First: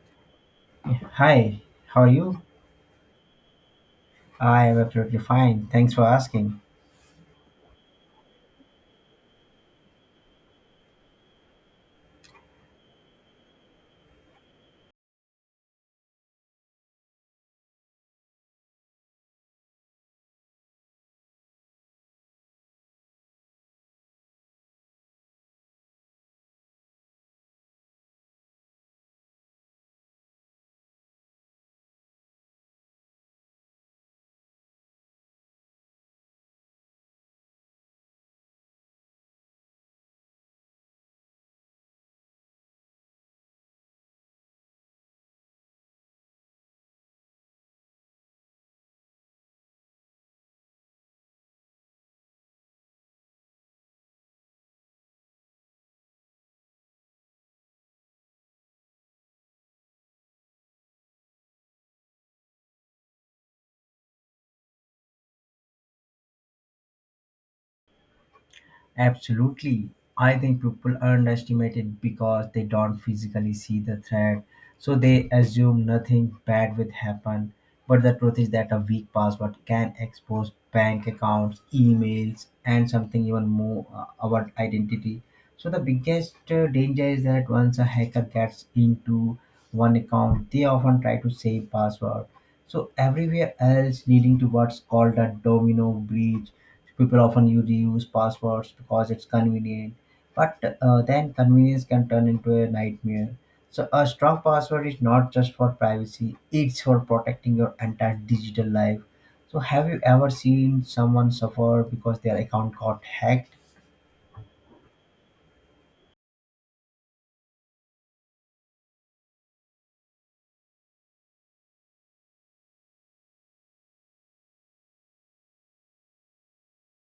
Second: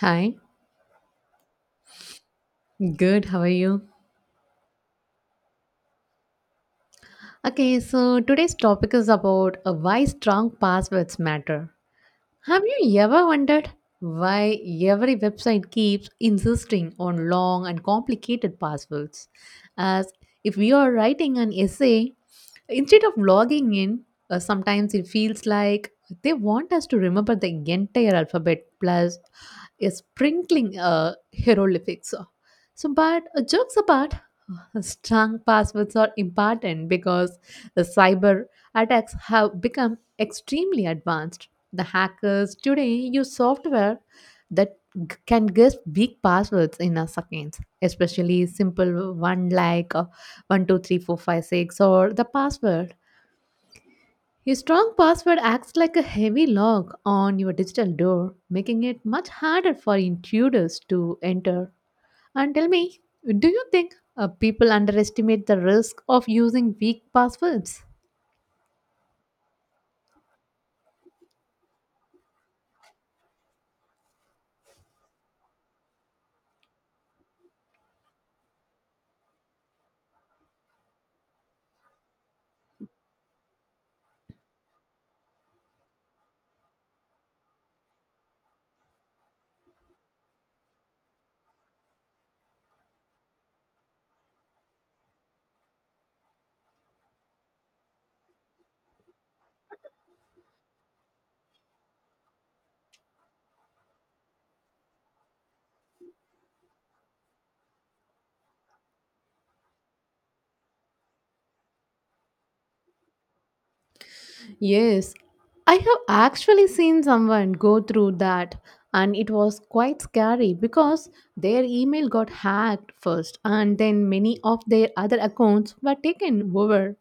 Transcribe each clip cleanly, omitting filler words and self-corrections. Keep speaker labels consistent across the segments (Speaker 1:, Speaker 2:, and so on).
Speaker 1: Hi,
Speaker 2: Hi, how are you?
Speaker 1: good, how are you?
Speaker 2: I am absolutely fine. Thanks for asking.
Speaker 1: Okay, so today's topic is about why strong passwords matter. Have you ever wondered why every website keeps insisting on long and complicated passwords? As if we are writing an essay, instead of logging in, sometimes it feels like they want us to remember the entire alphabet plus a sprinkling hieroglyphics. So, but jokes apart, strong passwords are important because the cyber attacks have become extremely advanced. The hackers today use software that can guess weak passwords in a seconds, especially simple one like 123456 or the password. A strong password acts like a heavy lock on your digital door, making it much harder for intruders to enter. And tell me, do you think people underestimate the risk of using weak passwords?
Speaker 2: Absolutely. I think people underestimate it because they don't physically see the threat. So they assume nothing bad will happen. But the truth is that a weak password can expose bank accounts, emails, and something even more our identity. So the biggest danger is that once a hacker gets into one account, they often try to save password. So everywhere else leading to what's called a domino breach. People often use reuse passwords because it's convenient, but then convenience can turn into a nightmare. So, a strong password is not just for privacy, it's for protecting your entire digital life. So, have you ever seen someone suffer because their account got hacked?
Speaker 1: Yes, I have actually seen someone go through that, and it was quite scary because their email got hacked first, and then many of their other accounts were taken over.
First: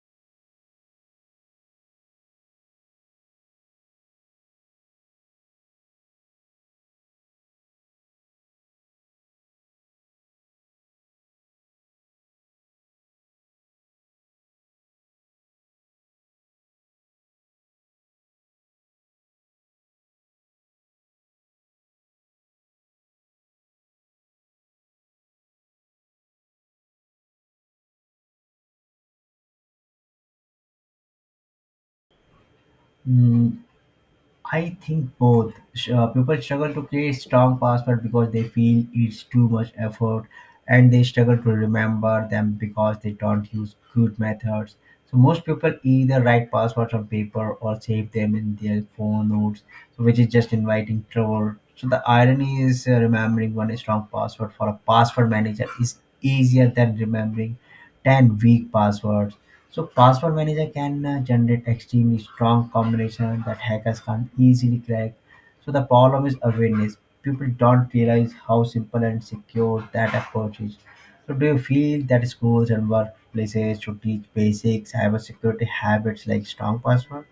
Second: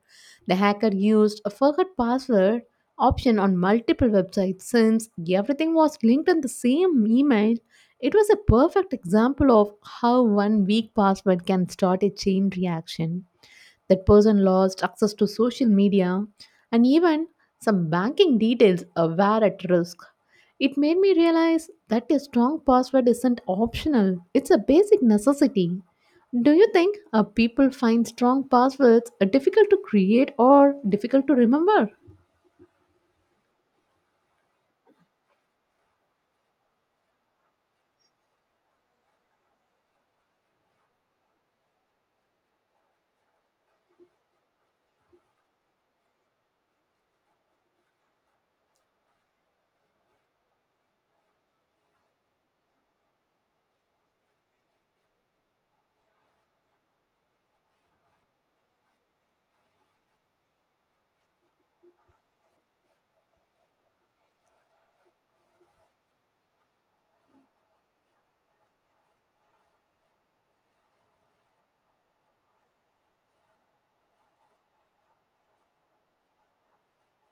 Speaker 1: The hacker used a forgot password option on multiple websites since everything was linked in the same email. It was a perfect example of how one weak password can start a chain reaction. That person lost access to social media and even some banking details were at risk. It made me realize that a strong password isn't optional, it's a basic necessity. Do you think people find strong passwords difficult to create or difficult to remember?
Speaker 2: Mm, I think both. People struggle to create strong password because they feel it's too much effort, and they struggle to remember them because they don't use good methods. So most people either write passwords on paper or save them in their phone notes, so which is just inviting trouble. So the irony is remembering one strong password for a password manager is easier than remembering 10 weak passwords. So password manager can generate extremely strong combination that hackers can't easily crack. So the problem is awareness. People don't realize how simple and secure that approach is. So do you feel that schools and workplaces should teach basic cybersecurity habits like strong password?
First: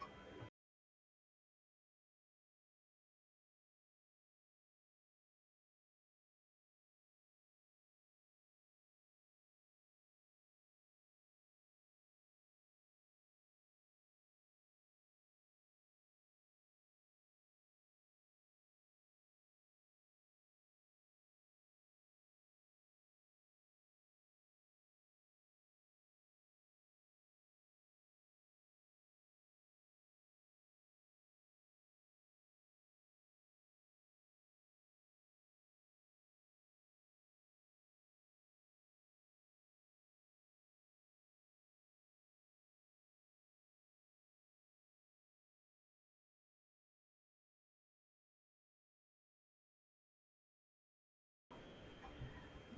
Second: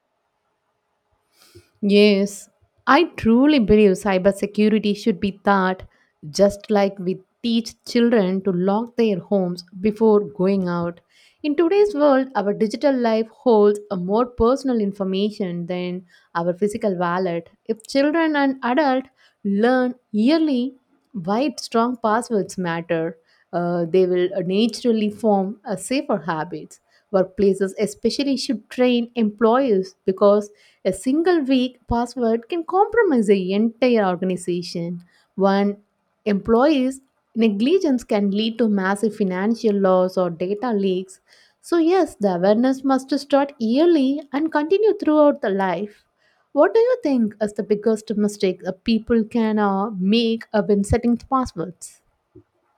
Speaker 1: Yes, I truly believe cybersecurity should be taught just like we teach children to lock their homes before going out. In today's world, our digital life holds a more personal information than our physical wallet. If children and adults learn yearly why strong passwords matter, they will naturally form a safer habits. Workplaces especially should train employees because a single weak password can compromise the entire organization. One employee's negligence can lead to massive financial loss or data leaks. So, yes, the awareness must start early and continue throughout the life. What do you think is the biggest mistake people can make when setting passwords?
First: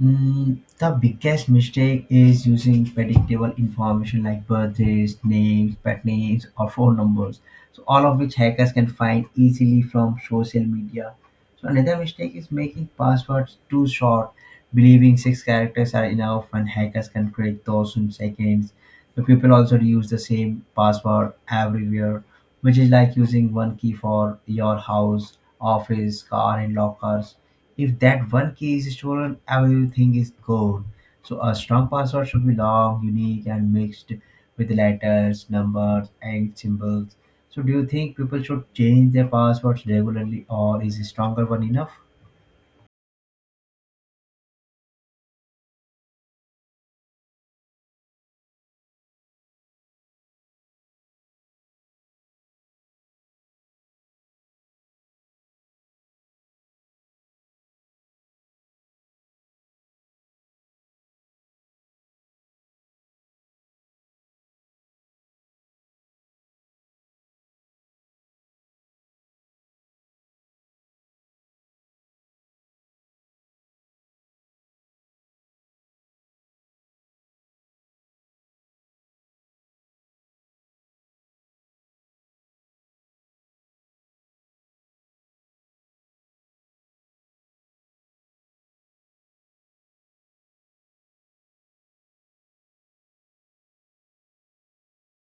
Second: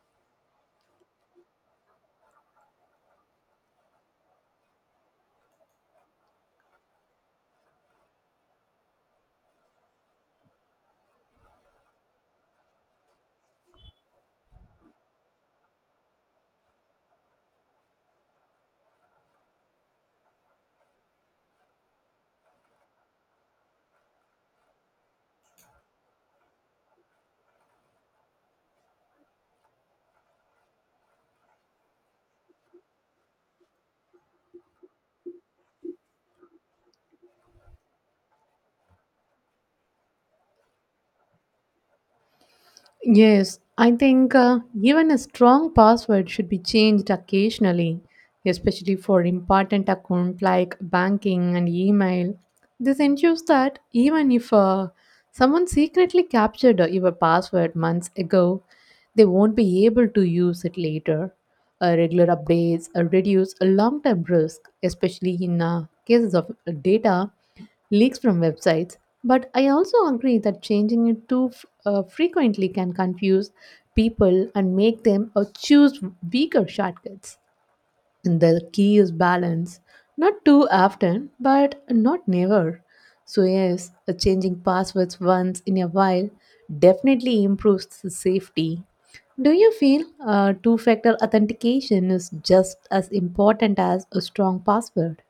Speaker 2: The biggest mistake is using predictable information like birthdays, names, pet names, or phone numbers. So all of which hackers can find easily from social media. So another mistake is making passwords too short, believing six characters are enough, and hackers can create those in seconds. So people also use the same password everywhere, which is like using one key for your house, office, car, and lockers. If that one key is stolen, everything is gone. So a strong password should be long, unique, and mixed with letters, numbers, and symbols. So do you think people should change their passwords regularly, or is a stronger one enough?
Speaker 1: Yes, I think even a strong password should be changed occasionally, especially for important accounts like banking and email. This ensures that even if someone secretly captured your password months ago, they won't be able to use it later. Regular updates reduce a long term risk, especially in cases of data leaks from websites. But I also agree that changing it too frequently can confuse people and make them choose weaker shortcuts. And the key is balance, not too often, but not never. So, yes, a changing passwords once in a while definitely improves the safety. Do you feel two factor authentication is just as important as a strong password?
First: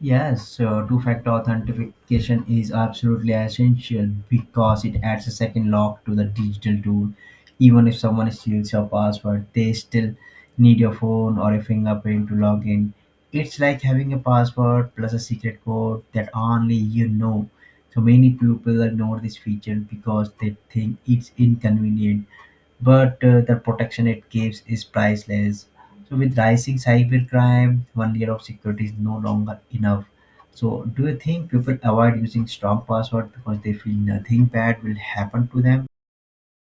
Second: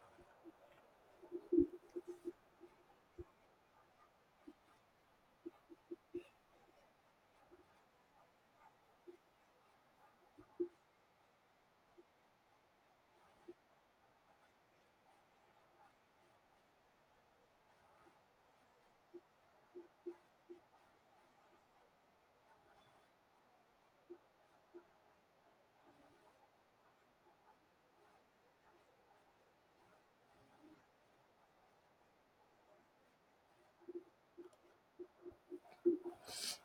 Speaker 2: Yes, so two-factor authentication is absolutely essential because it adds a second lock to the digital tool. Even if someone steals your password, they still need your phone or a fingerprint to log in. It's like having a password plus a secret code that only you know. So many people ignore this feature because they think it's inconvenient but the protection it gives is priceless. So, with rising cybercrime, one layer of security is no longer enough. So, do you think people avoid using strong password because they feel nothing bad will happen to them?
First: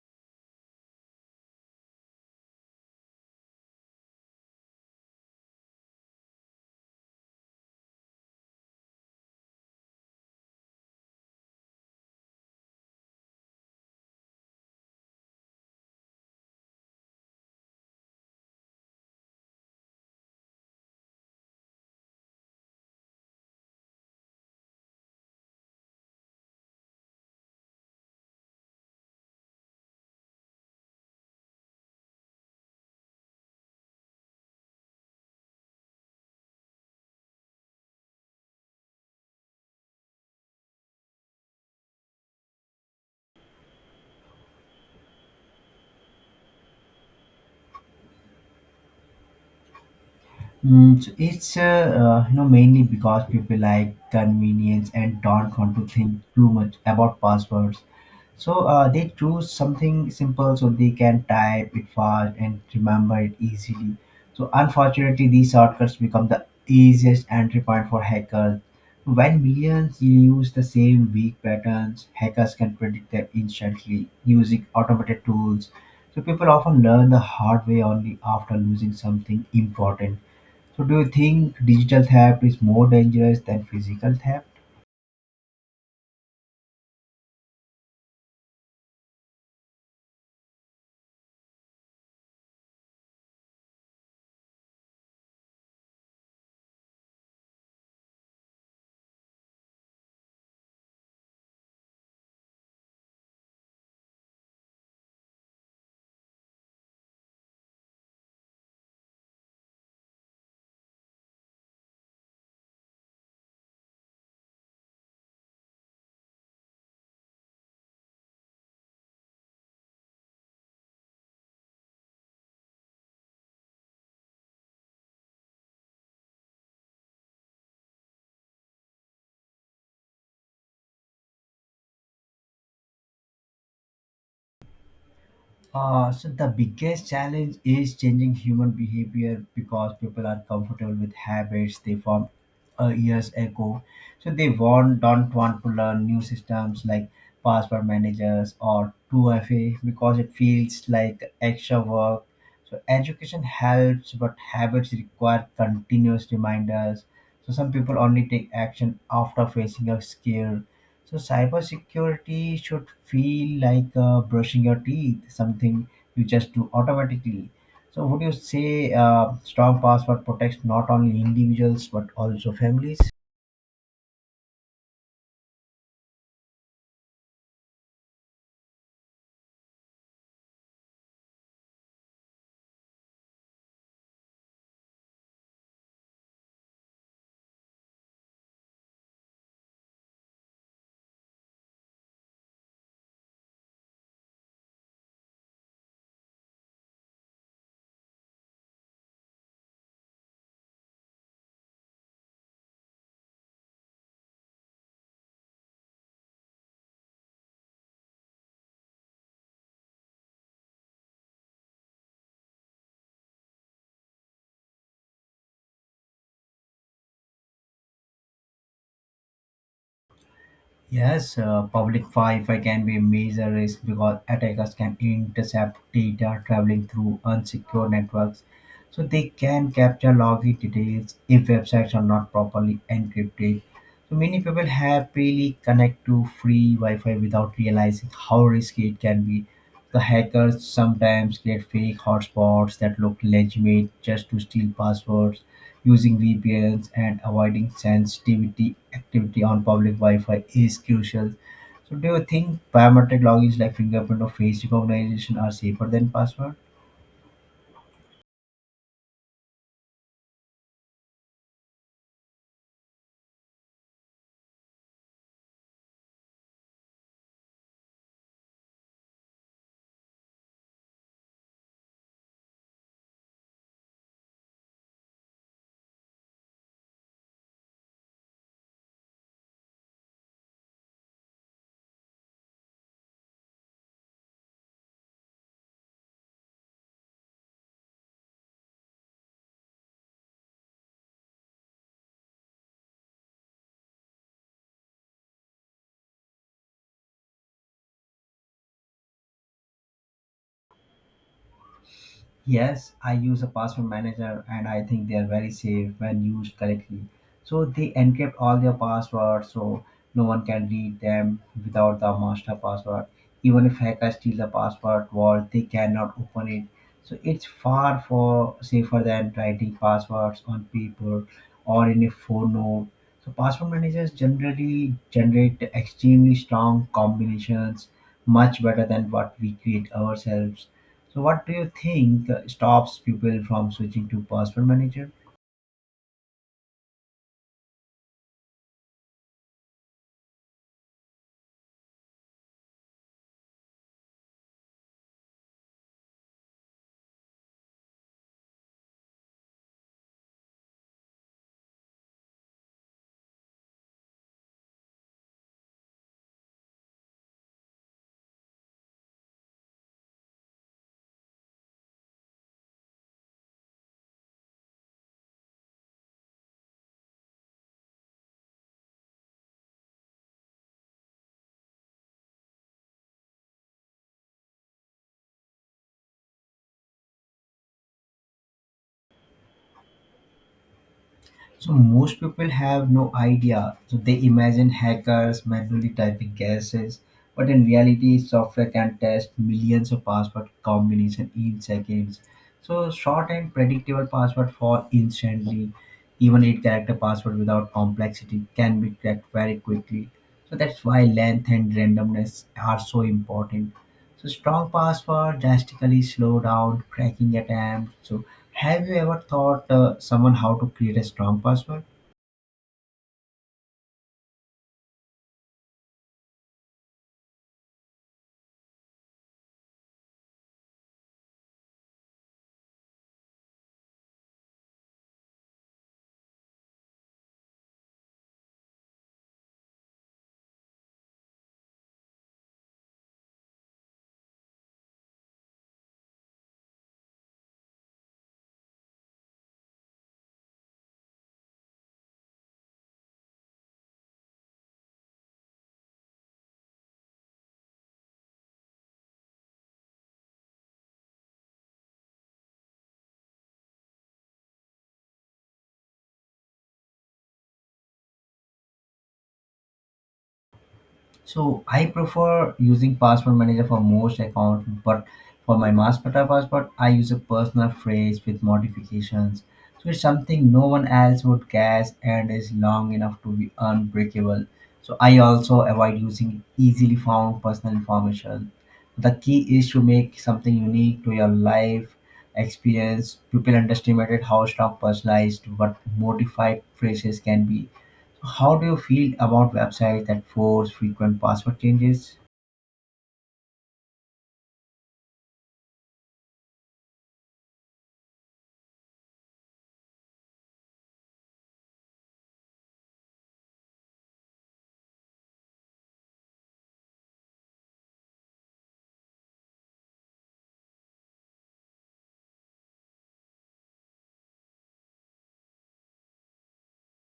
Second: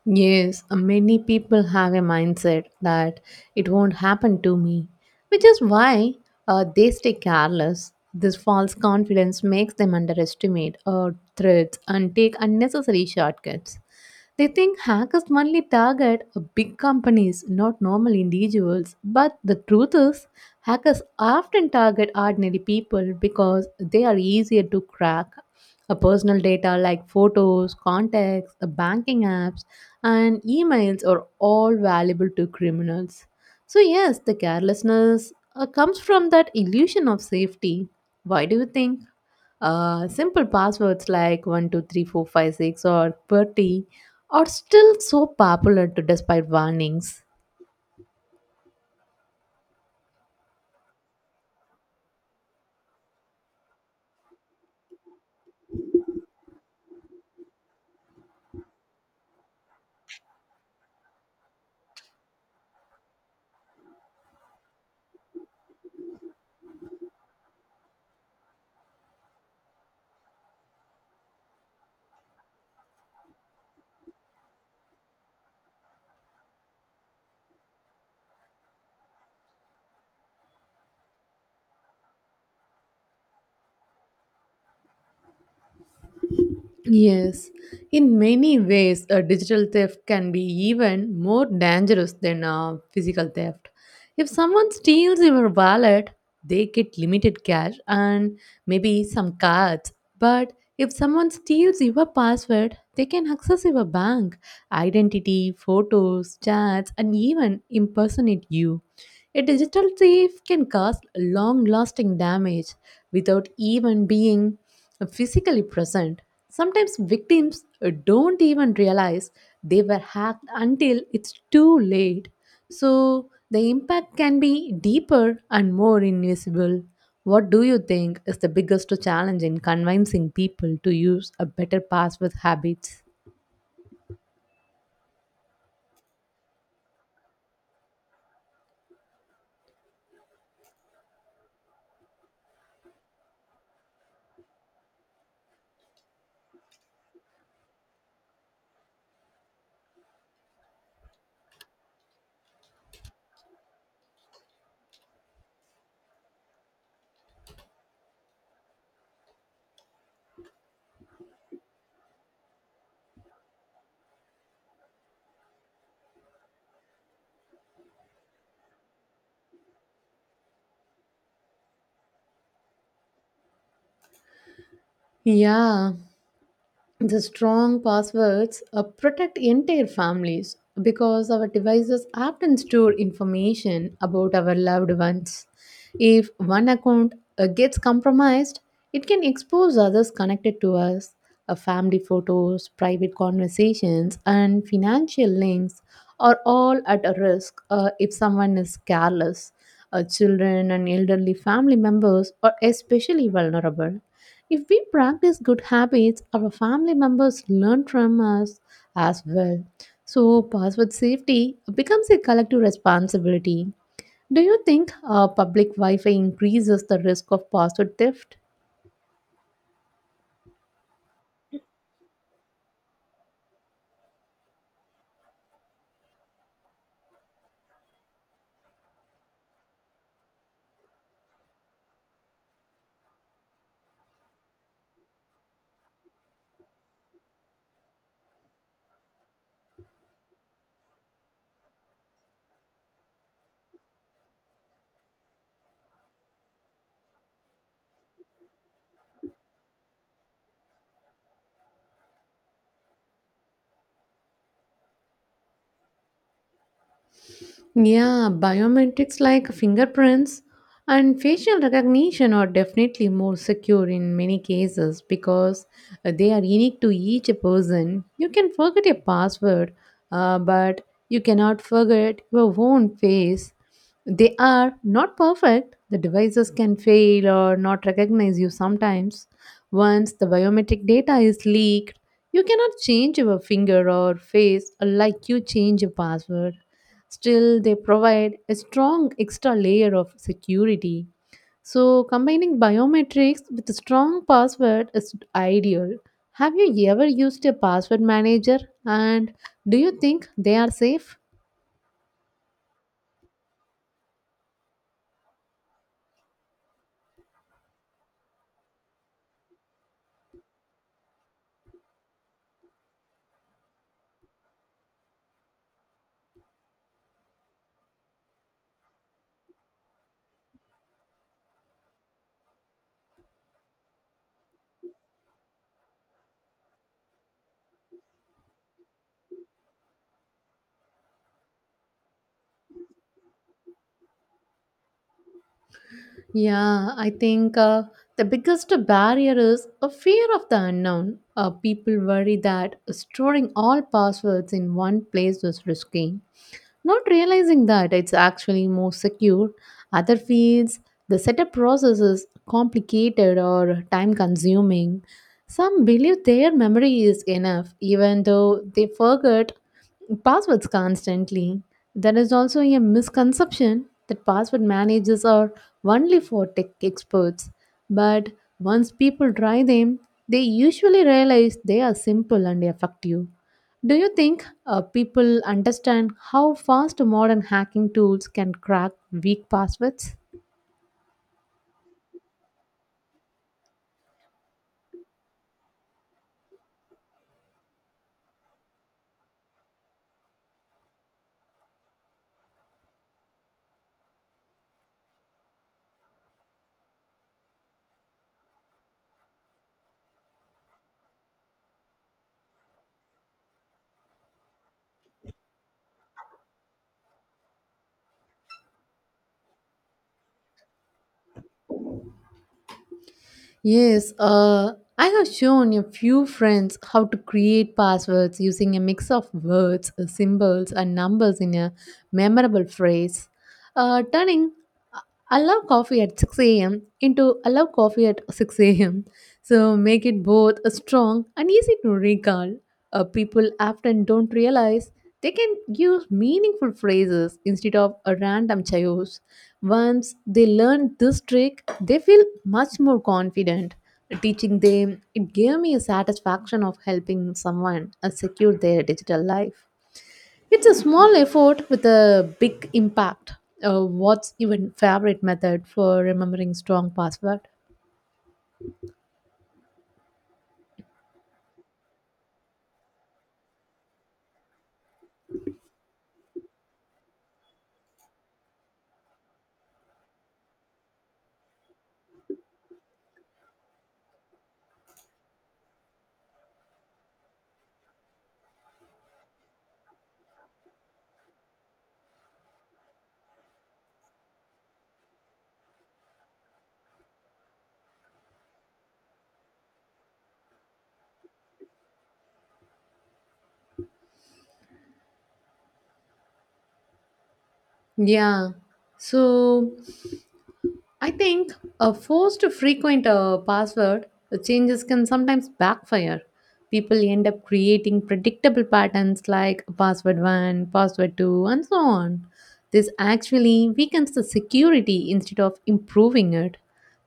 Speaker 1: Yes, many people have a mindset that it won't happen to me, which is why they stay careless. This false confidence makes them underestimate threats and take unnecessary shortcuts. They think hackers only target big companies, not normal individuals. But the truth is, hackers often target ordinary people because they are easier to crack. Personal data like photos, contacts, banking apps, and emails are all valuable to criminals. So, yes, the carelessness comes from that illusion of safety. Why do you think? Simple passwords like 123456 or 30 are still so popular to despite warnings.
Speaker 2: So it's mainly because people like convenience and don't want to think too much about passwords. So they choose something simple so they can type it fast and remember it easily. So unfortunately, these shortcuts become the easiest entry point for hackers. When millions use the same weak patterns, hackers can predict them instantly using automated tools. So people often learn the hard way only after losing something important. So do you think digital theft is more dangerous than physical theft?
Speaker 1: Yes, in many ways, a digital theft can be even more dangerous than a physical theft. If someone steals your wallet, they get limited cash and maybe some cards. But if someone steals your password, they can access your bank, identity, photos, chats, and even impersonate you. A digital thief can cause long lasting damage without even being physically present. Sometimes victims don't even realize they were hacked until it's too late. So the impact can be deeper and more invisible. What do you think is the biggest challenge in convincing people to use a better password habits?
Speaker 2: So the biggest challenge is changing human behavior because people are comfortable with habits they formed years ago. So they want don't want to learn new systems like password managers or 2FA because it feels like extra work. So education helps, but habits require continuous reminders. So some people only take action after facing a scare. So cybersecurity should feel like brushing your teeth, something you just do automatically. So would you say strong password protects not only individuals but also families?
Speaker 1: Yeah, the strong passwords protect entire families because our devices often store information about our loved ones. If one account gets compromised, it can expose others connected to us. Family photos, private conversations, and financial links are all at a risk if someone is careless. Children and elderly family members are especially vulnerable. If we practice good habits, our family members learn from us as well. So, password safety becomes a collective responsibility. Do you think public Wi Fi increases the risk of password theft?
Speaker 2: Yes, public Wi-Fi can be a major risk because attackers can intercept data traveling through unsecure networks. So they can capture login details if websites are not properly encrypted. So many people happily connect to free Wi-Fi without realizing how risky it can be. The hackers sometimes create fake hotspots that look legitimate just to steal passwords. Using VPNs and avoiding sensitivity activity on public Wi-Fi is crucial. So, do you think biometric logins like fingerprint or face recognition are safer than password?
Speaker 1: Yeah, biometrics like fingerprints and facial recognition are definitely more secure in many cases because they are unique to each person. You can forget your password, but you cannot forget your own face. They are not perfect. The devices can fail or not recognize you sometimes. Once the biometric data is leaked, you cannot change your finger or face like you change your password. Still, they provide a strong extra layer of security. So, combining biometrics with a strong password is ideal. Have you ever used a password manager and do you think they are safe?
Speaker 2: Yes, I use a password manager and I think they are very safe when used correctly. So they encrypt all their passwords so no one can read them without the master password. Even if hackers steal the password vault, they cannot open it. So it's far for safer than writing passwords on paper or in a phone note. So password managers generally generate extremely strong combinations, much better than what we create ourselves. So what do you think stops people from switching to password manager?
Speaker 1: Yeah, I think the biggest barrier is a fear of the unknown. People worry that storing all passwords in one place is risky. Not realizing that it's actually more secure, other fields, the setup process is complicated or time consuming. Some believe their memory is enough, even though they forget passwords constantly. There is also a misconception that password managers are only for tech experts. But once people try them, they usually realize they are simple and effective. Do you think people understand how fast modern hacking tools can crack weak passwords?
Speaker 2: So most people have no idea. So they imagine hackers manually typing guesses, but in reality, software can test millions of password combinations in seconds. So short and predictable password fall instantly, even eight character password without complexity can be cracked very quickly. So that's why length and randomness are so important. So strong password drastically slow down cracking attempt. So have you ever taught someone how to create a strong password?
Speaker 1: Yes, I have shown a few friends how to create passwords using a mix of words, symbols, and numbers in a memorable phrase. Turning uh, I love coffee at 6 a.m. into I love coffee at 6 a.m. So make it both strong and easy to recall. People often don't realize they can use meaningful phrases instead of a random chaos. Once they learn this trick, they feel much more confident. Teaching them, it gave me a satisfaction of helping someone secure their digital life. It's a small effort with a big impact. What's your favorite method for remembering strong password?
Speaker 2: So I prefer using password manager for most accounts, but for my master password, I use a personal phrase with modifications. So it's something no one else would guess and is long enough to be unbreakable. So I also avoid using easily found personal information. The key is to make something unique to your life experience. People underestimated how strong personalized but modified phrases can be. How do you feel about websites that force frequent password changes?
Speaker 1: Yeah. So I think a forced frequent password changes can sometimes backfire. People end up creating predictable patterns like password 1, password 2, and so on. This actually weakens the security instead of improving it.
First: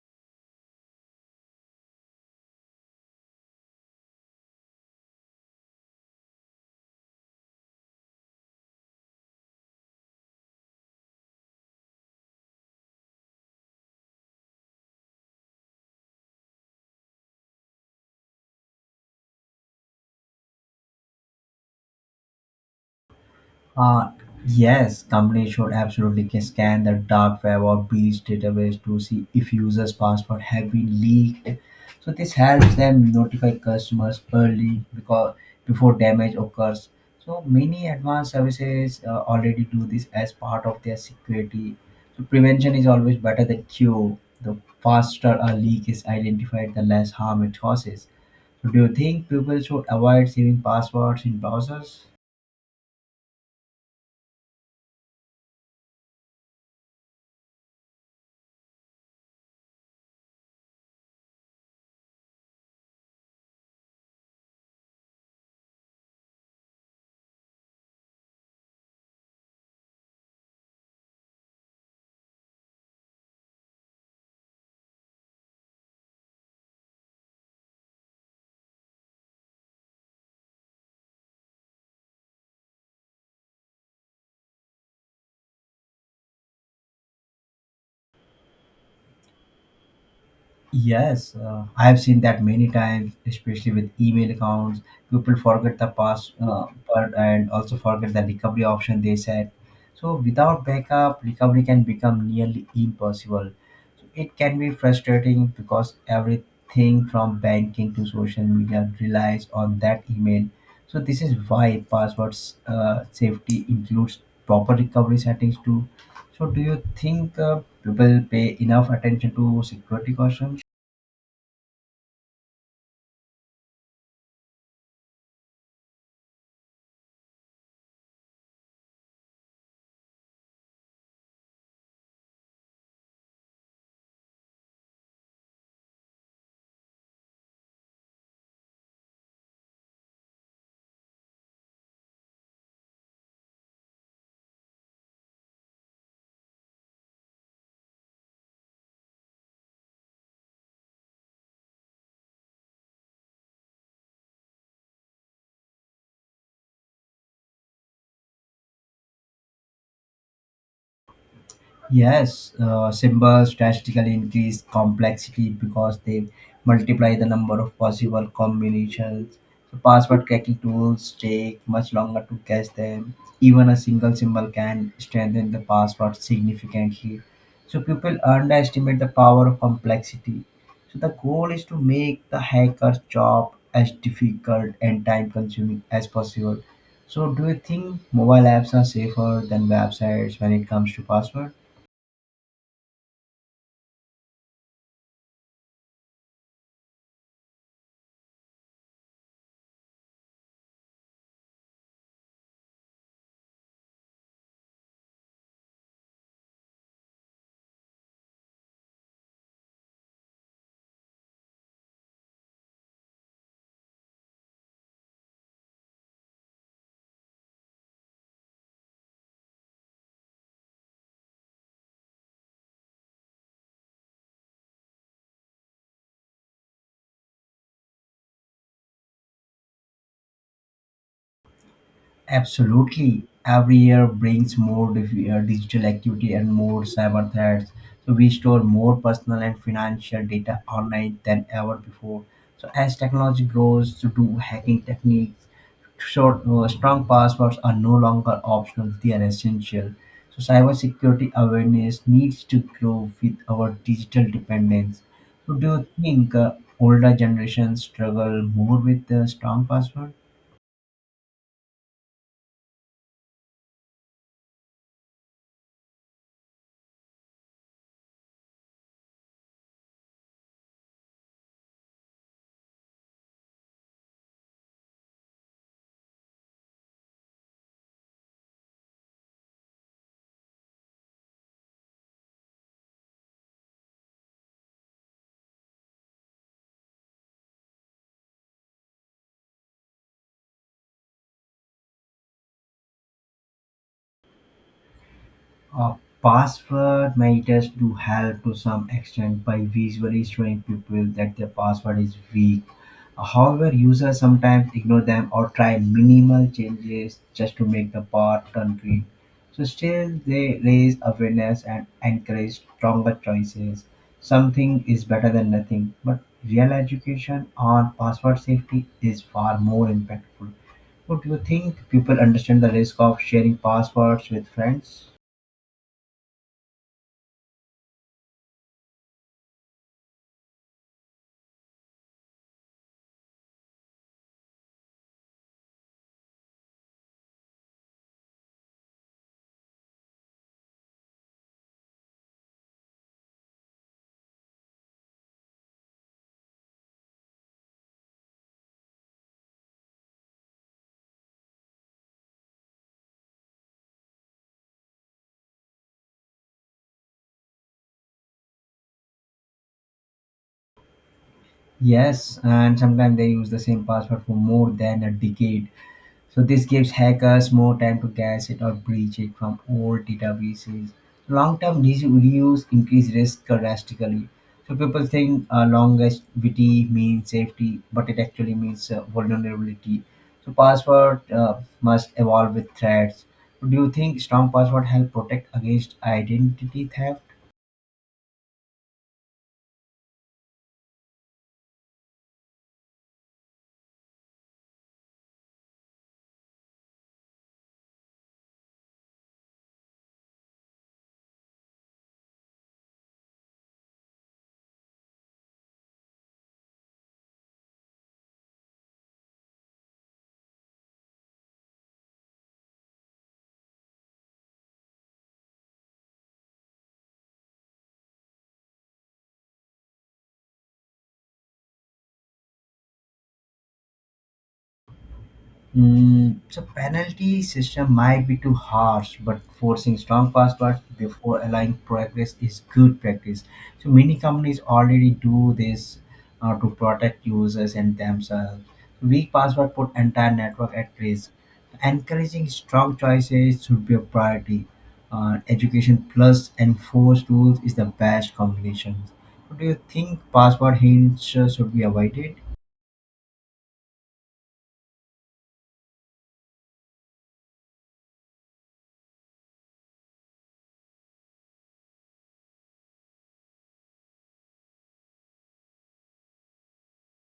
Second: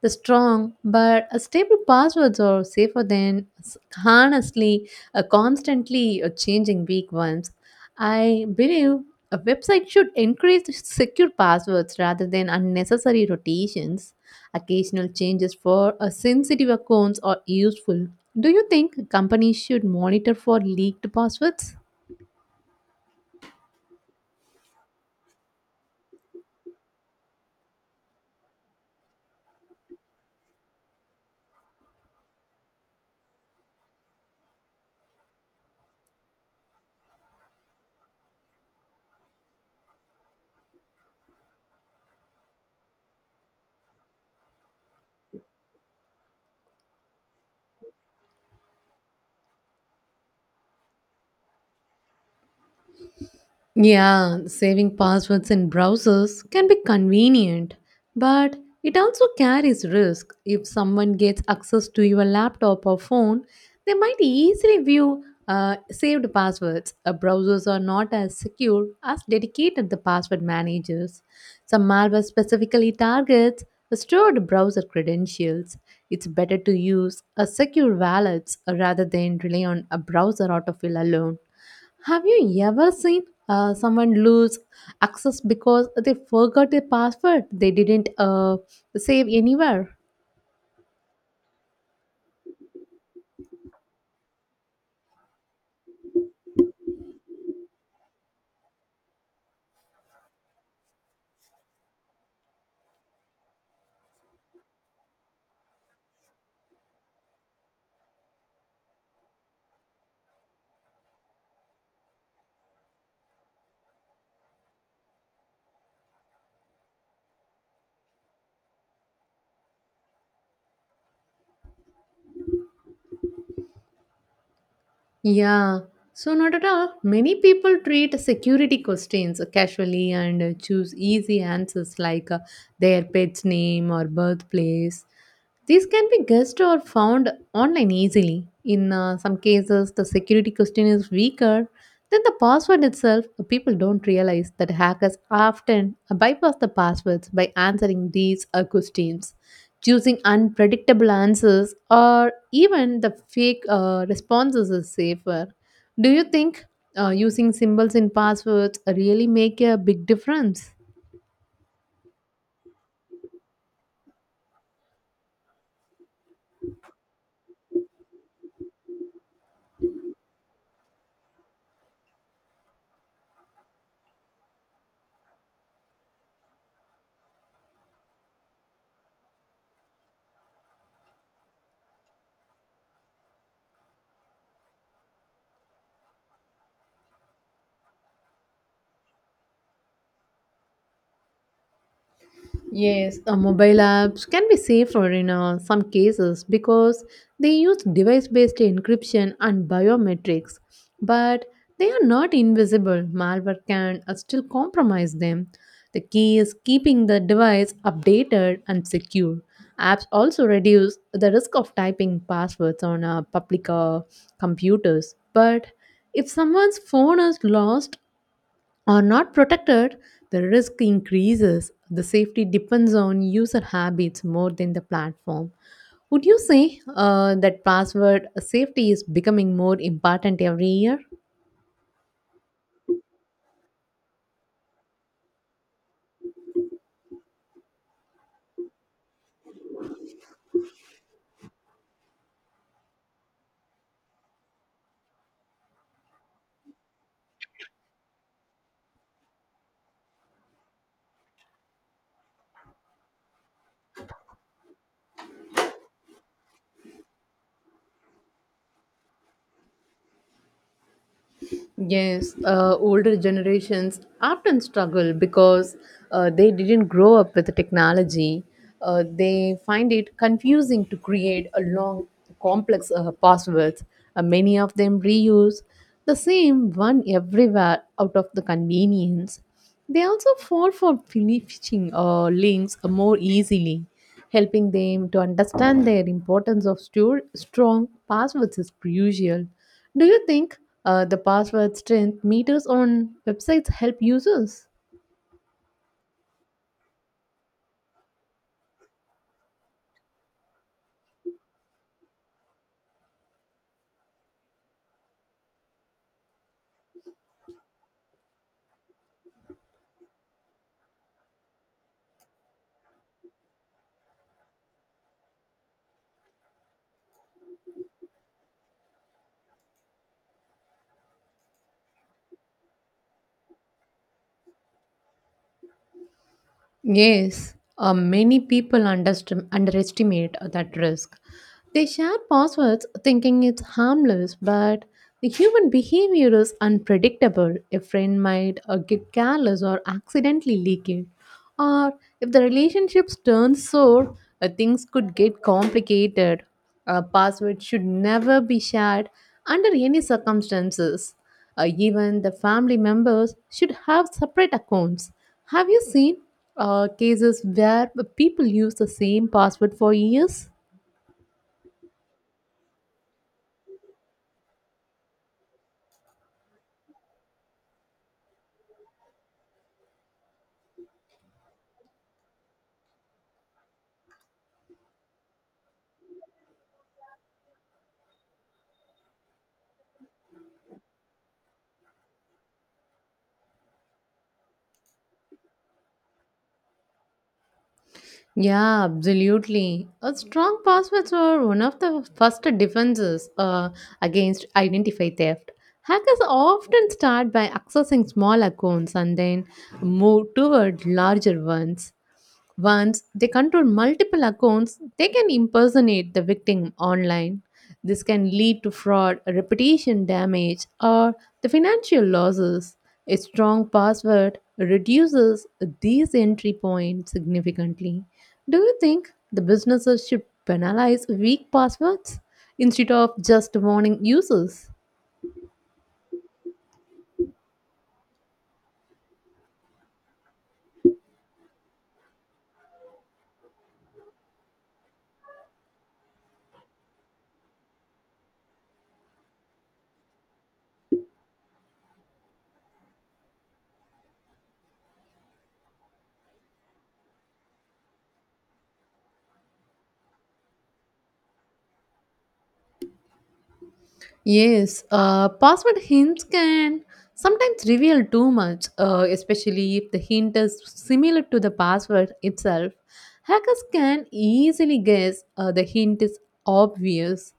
Speaker 1: The strong but a stable passwords are safer than honestly a constantly changing weak ones. I believe a website should encourage secure passwords rather than unnecessary rotations. Occasional changes for a sensitive accounts are useful. Do you think companies should monitor for leaked passwords?
Speaker 2: Uh, yes, companies should absolutely scan the dark web or breach database to see if users' password have been leaked. So this helps them notify customers early because before damage occurs. So many advanced services already do this as part of their security. So prevention is always better than cure. The faster a leak is identified, the less harm it causes. Do you think people should avoid saving passwords in browsers?
Speaker 1: Yeah, saving passwords in browsers can be convenient, but it also carries risk. If someone gets access to your laptop or phone, they might easily view saved passwords. Browsers are not as secure as dedicated the password managers. Some malware specifically targets stored browser credentials. It's better to use a secure wallets rather than rely on a browser autofill alone. Have you ever seen someone lose access because they forgot a password they didn't save anywhere?
Speaker 2: Yes, I have seen that many times, especially with email accounts. People forget the password and also forget the recovery option they set. So, without backup, recovery can become nearly impossible. So it can be frustrating because everything from banking to social media relies on that email. So, this is why password safety includes proper recovery settings too. So, do you think people pay enough attention to security cautions?
Speaker 1: Yeah, so not at all. Many people treat security questions casually and choose easy answers like their pet's name or birthplace. These can be guessed or found online easily. In some cases, the security question is weaker than the password itself. People don't realize that hackers often bypass the passwords by answering these questions. Choosing unpredictable answers or even the fake responses is safer. Do you think using symbols in passwords really make a big difference?
Speaker 2: Yes, symbols drastically increase complexity because they multiply the number of possible combinations. So password cracking tools take much longer to guess them. Even a single symbol can strengthen the password significantly. So people underestimate the power of complexity. So the goal is to make the hacker's job as difficult and time-consuming as possible. So do you think mobile apps are safer than websites when it comes to password?
Speaker 1: Yes, mobile apps can be safer in some cases because they use device based encryption and biometrics, but they are not invisible. Malware can still compromise them. The key is keeping the device updated and secure. Apps also reduce the risk of typing passwords on public computers, but if someone's phone is lost are not protected, the risk increases. The safety depends on user habits more than the platform. Would you say that password safety is becoming more important every year?
Speaker 2: Absolutely. Every year brings more digital activity and more cyber threats. So we store more personal and financial data online than ever before. So as technology grows, so do hacking techniques. Strong passwords are no longer optional; they are essential. So cybersecurity awareness needs to grow with our digital dependence. So do you think older generations struggle more with strong passwords?
Speaker 1: Yes, older generations often struggle because they didn't grow up with the technology. They find it confusing to create a long, complex passwords. Many of them reuse the same one everywhere out of the convenience. They also fall for phishing links more easily. Helping them to understand their importance of strong passwords is crucial. Do you think the password strength meters on websites help users?
Speaker 2: Uh, password managers do help to some extent by visually showing people that their password is weak. However, users sometimes ignore them or try minimal changes just to make the pattern green. So, still, they raise awareness and encourage stronger choices. Something is better than nothing, but real education on password safety is far more impactful. What do you think? People understand the risk of sharing passwords with friends?
Speaker 1: Yes, many people underestimate that risk. They share passwords thinking it's harmless, but the human behavior is unpredictable. A friend might get careless or accidentally leak it. Or if the relationship turns sour, things could get complicated. A password should never be shared under any circumstances. Even the family members should have separate accounts. Have you seen cases where people use the same password for years?
Speaker 2: Yes, and sometimes they use the same password for more than a decade. So this gives hackers more time to guess it or breach it from old databases. Long-term reuse increase risk drastically. So people think longevity means safety, but it actually means vulnerability. So password must evolve with threats. Do you think strong password help protect against identity theft?
Speaker 1: Yeah, absolutely. A strong passwords are one of the first defenses against identity theft. Hackers often start by accessing small accounts and then move toward larger ones. Once they control multiple accounts, they can impersonate the victim online. This can lead to fraud, reputation damage, or the financial losses. A strong password reduces these entry points significantly. Do you think the businesses should penalize weak passwords instead of just warning users?
Speaker 2: So penalty system might be too harsh, but forcing strong passwords before allowing progress is good practice. So many companies already do this to protect users and themselves. Weak password put entire network at risk. Encouraging strong choices should be a priority. Education plus enforced rules is the best combination. Do you think password hints should be avoided?
Speaker 1: Yes, password hints can sometimes reveal too much, especially if the hint is similar to the password itself. Hackers can easily guess the hint is obvious.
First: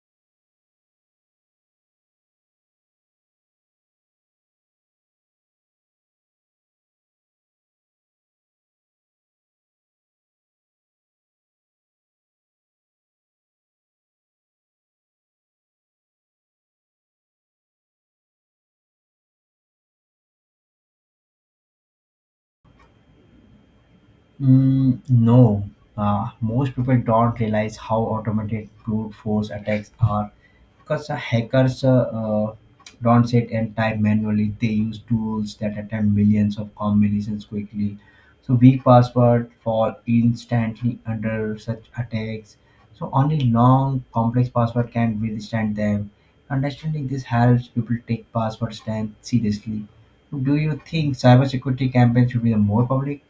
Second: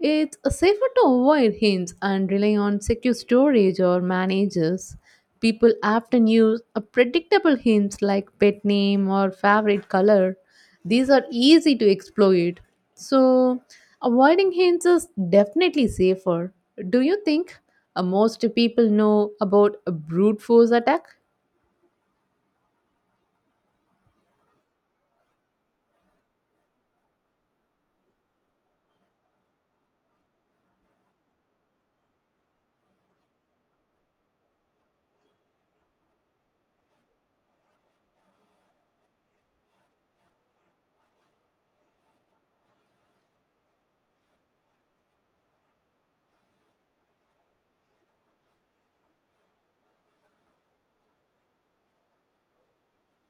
Speaker 1: It's safer to avoid hints and rely on secure storage or managers. People often use a predictable hints like pet name or favorite color these are easy to exploit. So, avoiding hints is definitely safer. Do you think most people know about a brute force attack?
Speaker 2: No, most people don't realize how automated brute force attacks are because hackers don't sit and type manually. They use tools that attempt millions of combinations quickly. So weak passwords fall instantly under such attacks. So only long, complex password can withstand them. Understanding this helps people take password strength seriously. Do you think cybersecurity campaigns should be more public?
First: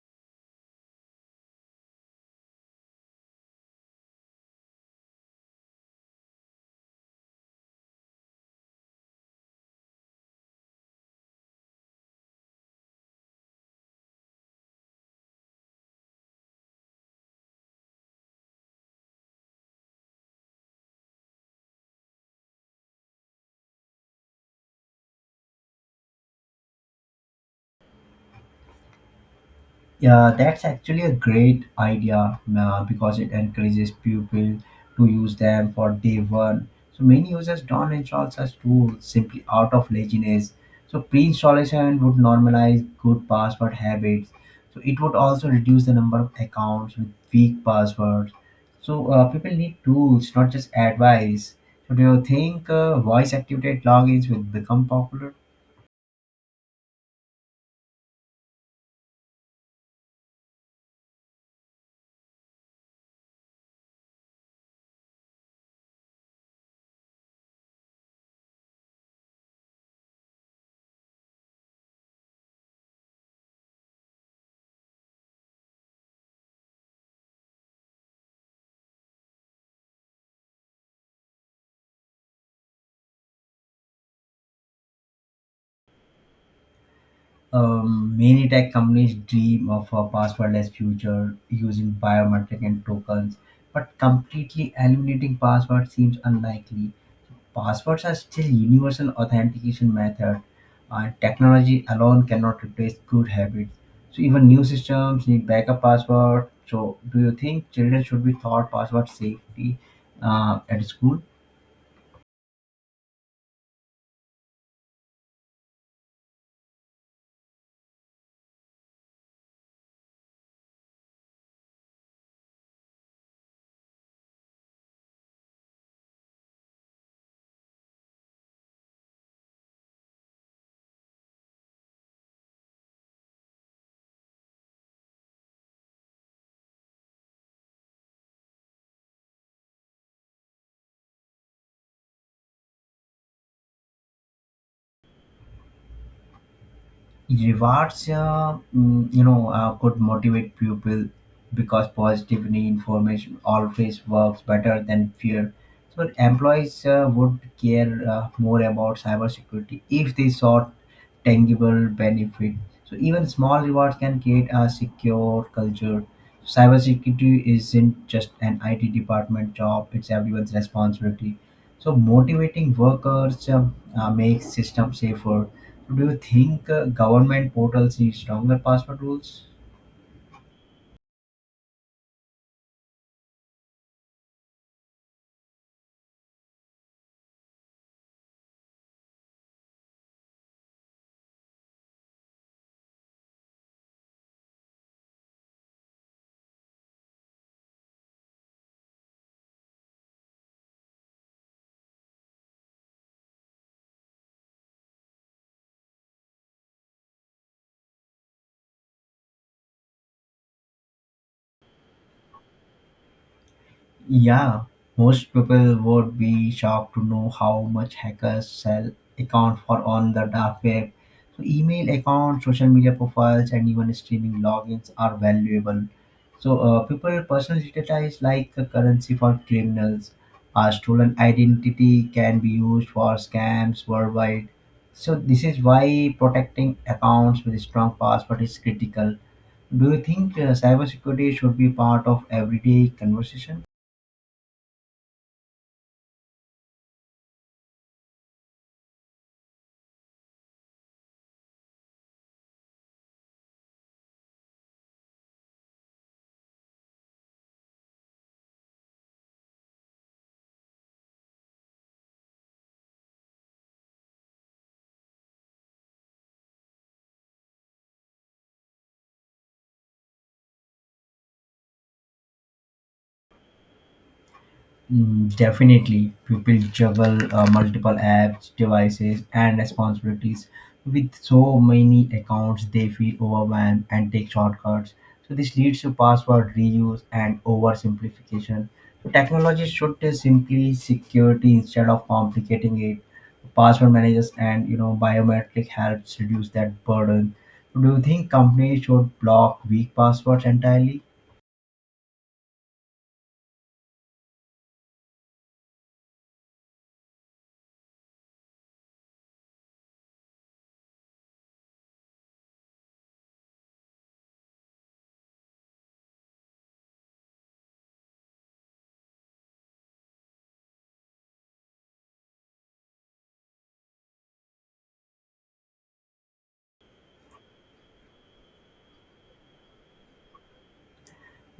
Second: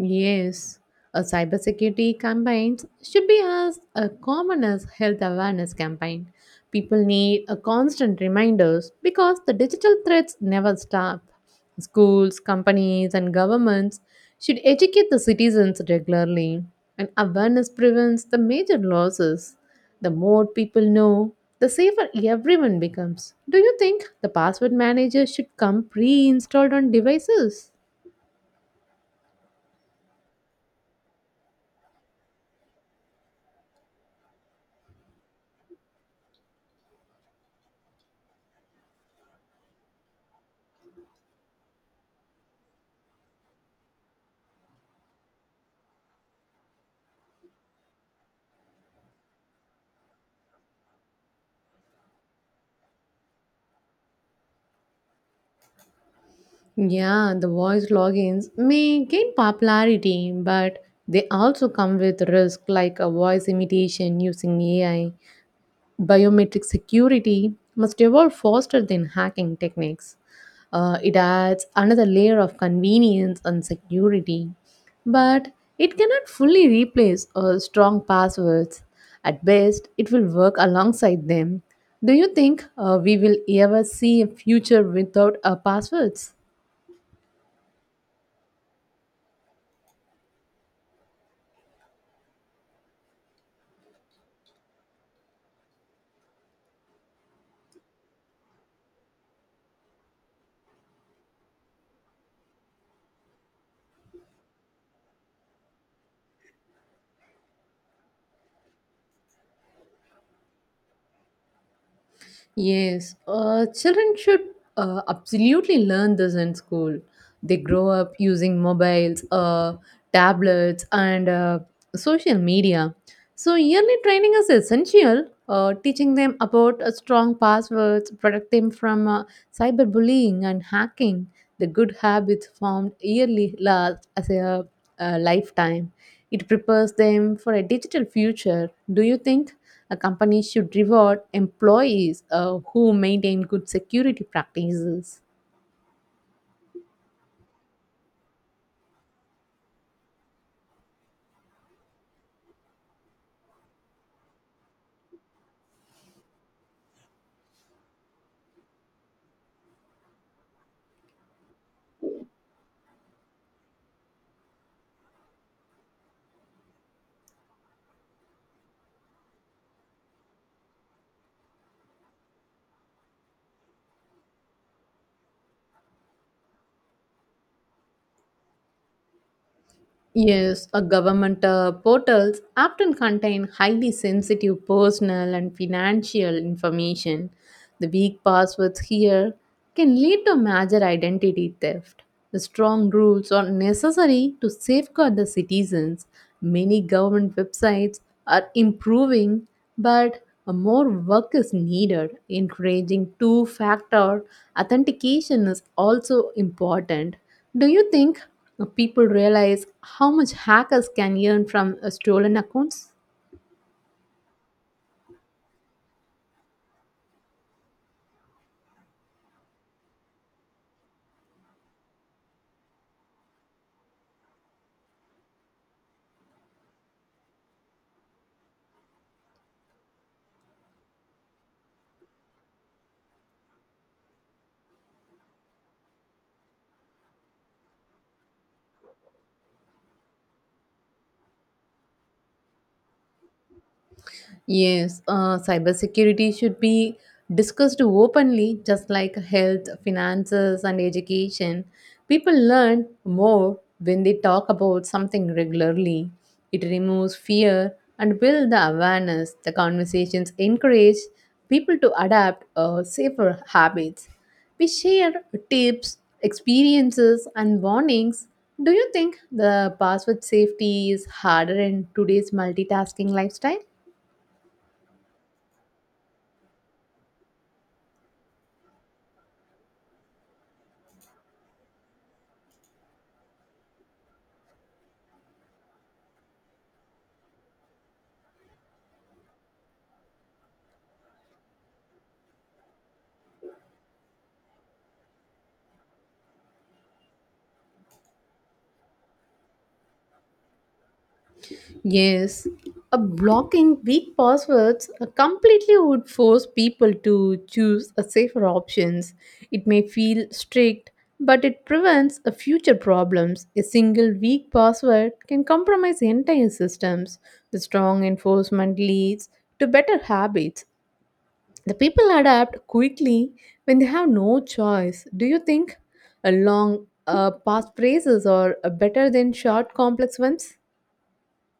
Speaker 1: Yes, a cybersecurity campaigns should be as a common as health awareness campaign. People need a constant reminders because the digital threats never stop. Schools, companies, and governments should educate the citizens regularly, and awareness prevents the major losses. The more people know, the safer everyone becomes. Do you think the password manager should come pre-installed on devices?
Speaker 2: Yeah, that's actually a great idea because it encourages people to use them for day one. So many users don't install such tools simply out of laziness. So pre-installation would normalize good password habits. So it would also reduce the number of accounts with weak passwords. So people need tools, not just advice. So do you think voice-activated logins will become popular?
Speaker 1: Yeah, the voice logins may gain popularity, but they also come with risk like a voice imitation using AI. Biometric security must evolve faster than hacking techniques. It adds another layer of convenience and security, but it cannot fully replace strong passwords. At best, it will work alongside them. Do you think we will ever see a future without passwords?
Speaker 2: Many tech companies dream of a passwordless future using biometric and tokens, but completely eliminating passwords seems unlikely. Passwords are still universal authentication method, and technology alone cannot replace good habits. So even new systems need backup password. So do you think children should be taught password safety at school?
Speaker 1: Yes, children should absolutely learn this in school. They grow up using mobiles, tablets, and social media. So, yearly training is essential. Teaching them about strong passwords, protect them from cyberbullying and hacking. The good habits formed yearly last as a lifetime. It prepares them for a digital future. Do you think? A company should reward employees who maintain good security practices.
Speaker 2: Rewards, could motivate people because positive reinformation always works better than fear. So employees would care more about cybersecurity if they saw tangible benefit. So even small rewards can create a secure culture. Cybersecurity isn't just an IT department job; it's everyone's responsibility. So motivating workers makes system safer. So, do you think government portals need stronger password rules?
Speaker 1: Yes, a government portals often contain highly sensitive personal and financial information. The weak passwords here can lead to major identity theft. The strong rules are necessary to safeguard the citizens. Many government websites are improving, but more work is needed. Encouraging two factor authentication is also important. Do you think people realize how much hackers can earn from stolen accounts?
Speaker 2: Yeah, most people would be shocked to know how much hackers sell accounts for on the dark web. So email accounts, social media profiles, and even streaming logins are valuable. So people personal data is like a currency for criminals. A stolen identity can be used for scams worldwide. So this is why protecting accounts with strong password is critical. Do you think cybersecurity should be part of everyday conversation?
Speaker 1: Yes, cybersecurity should be discussed openly, just like health, finances, and education. People learn more when they talk about something regularly. It removes fear and builds the awareness. The conversations encourage people to adapt safer habits. We share tips, experiences, and warnings. Do you think the password safety is harder in today's multitasking lifestyle?
Speaker 2: Definitely, people juggle multiple apps, devices, and responsibilities. With so many accounts, they feel overwhelmed and take shortcuts. So this leads to password reuse and oversimplification. So technology should simply security instead of complicating it. Password managers and biometric helps reduce that burden. Do you think companies should block weak passwords entirely?
Speaker 1: Yes, a blocking weak passwords completely would force people to choose a safer options. It may feel strict, but it prevents a future problems. A single weak password can compromise entire systems. The strong enforcement leads to better habits. The people adapt quickly when they have no choice. Do you think a long past phrases are better than short complex ones?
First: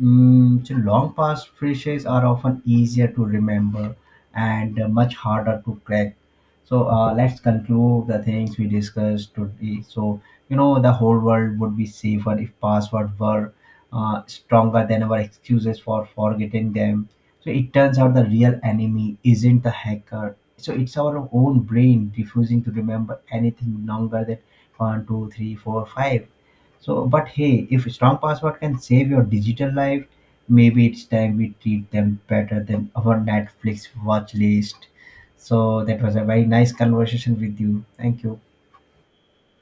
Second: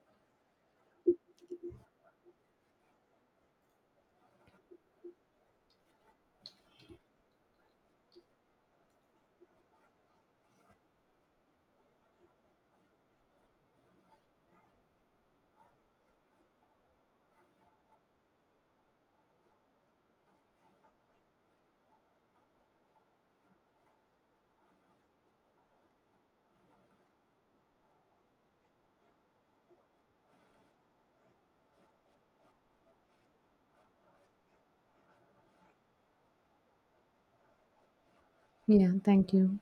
Speaker 2: So long pass phrases are often easier to remember and much harder to crack. So let's conclude the things we discussed today. So the whole world would be safer if passwords were stronger than our excuses for forgetting them. So it turns out the real enemy isn't the hacker. So it's our own brain refusing to remember anything longer than one, two, three, four, five. So, but hey, if strong password can save your digital life, maybe it's time we treat them better than our Netflix watch list. So that was a very nice conversation with you. Thank you.
Speaker 1: Yeah, thank you.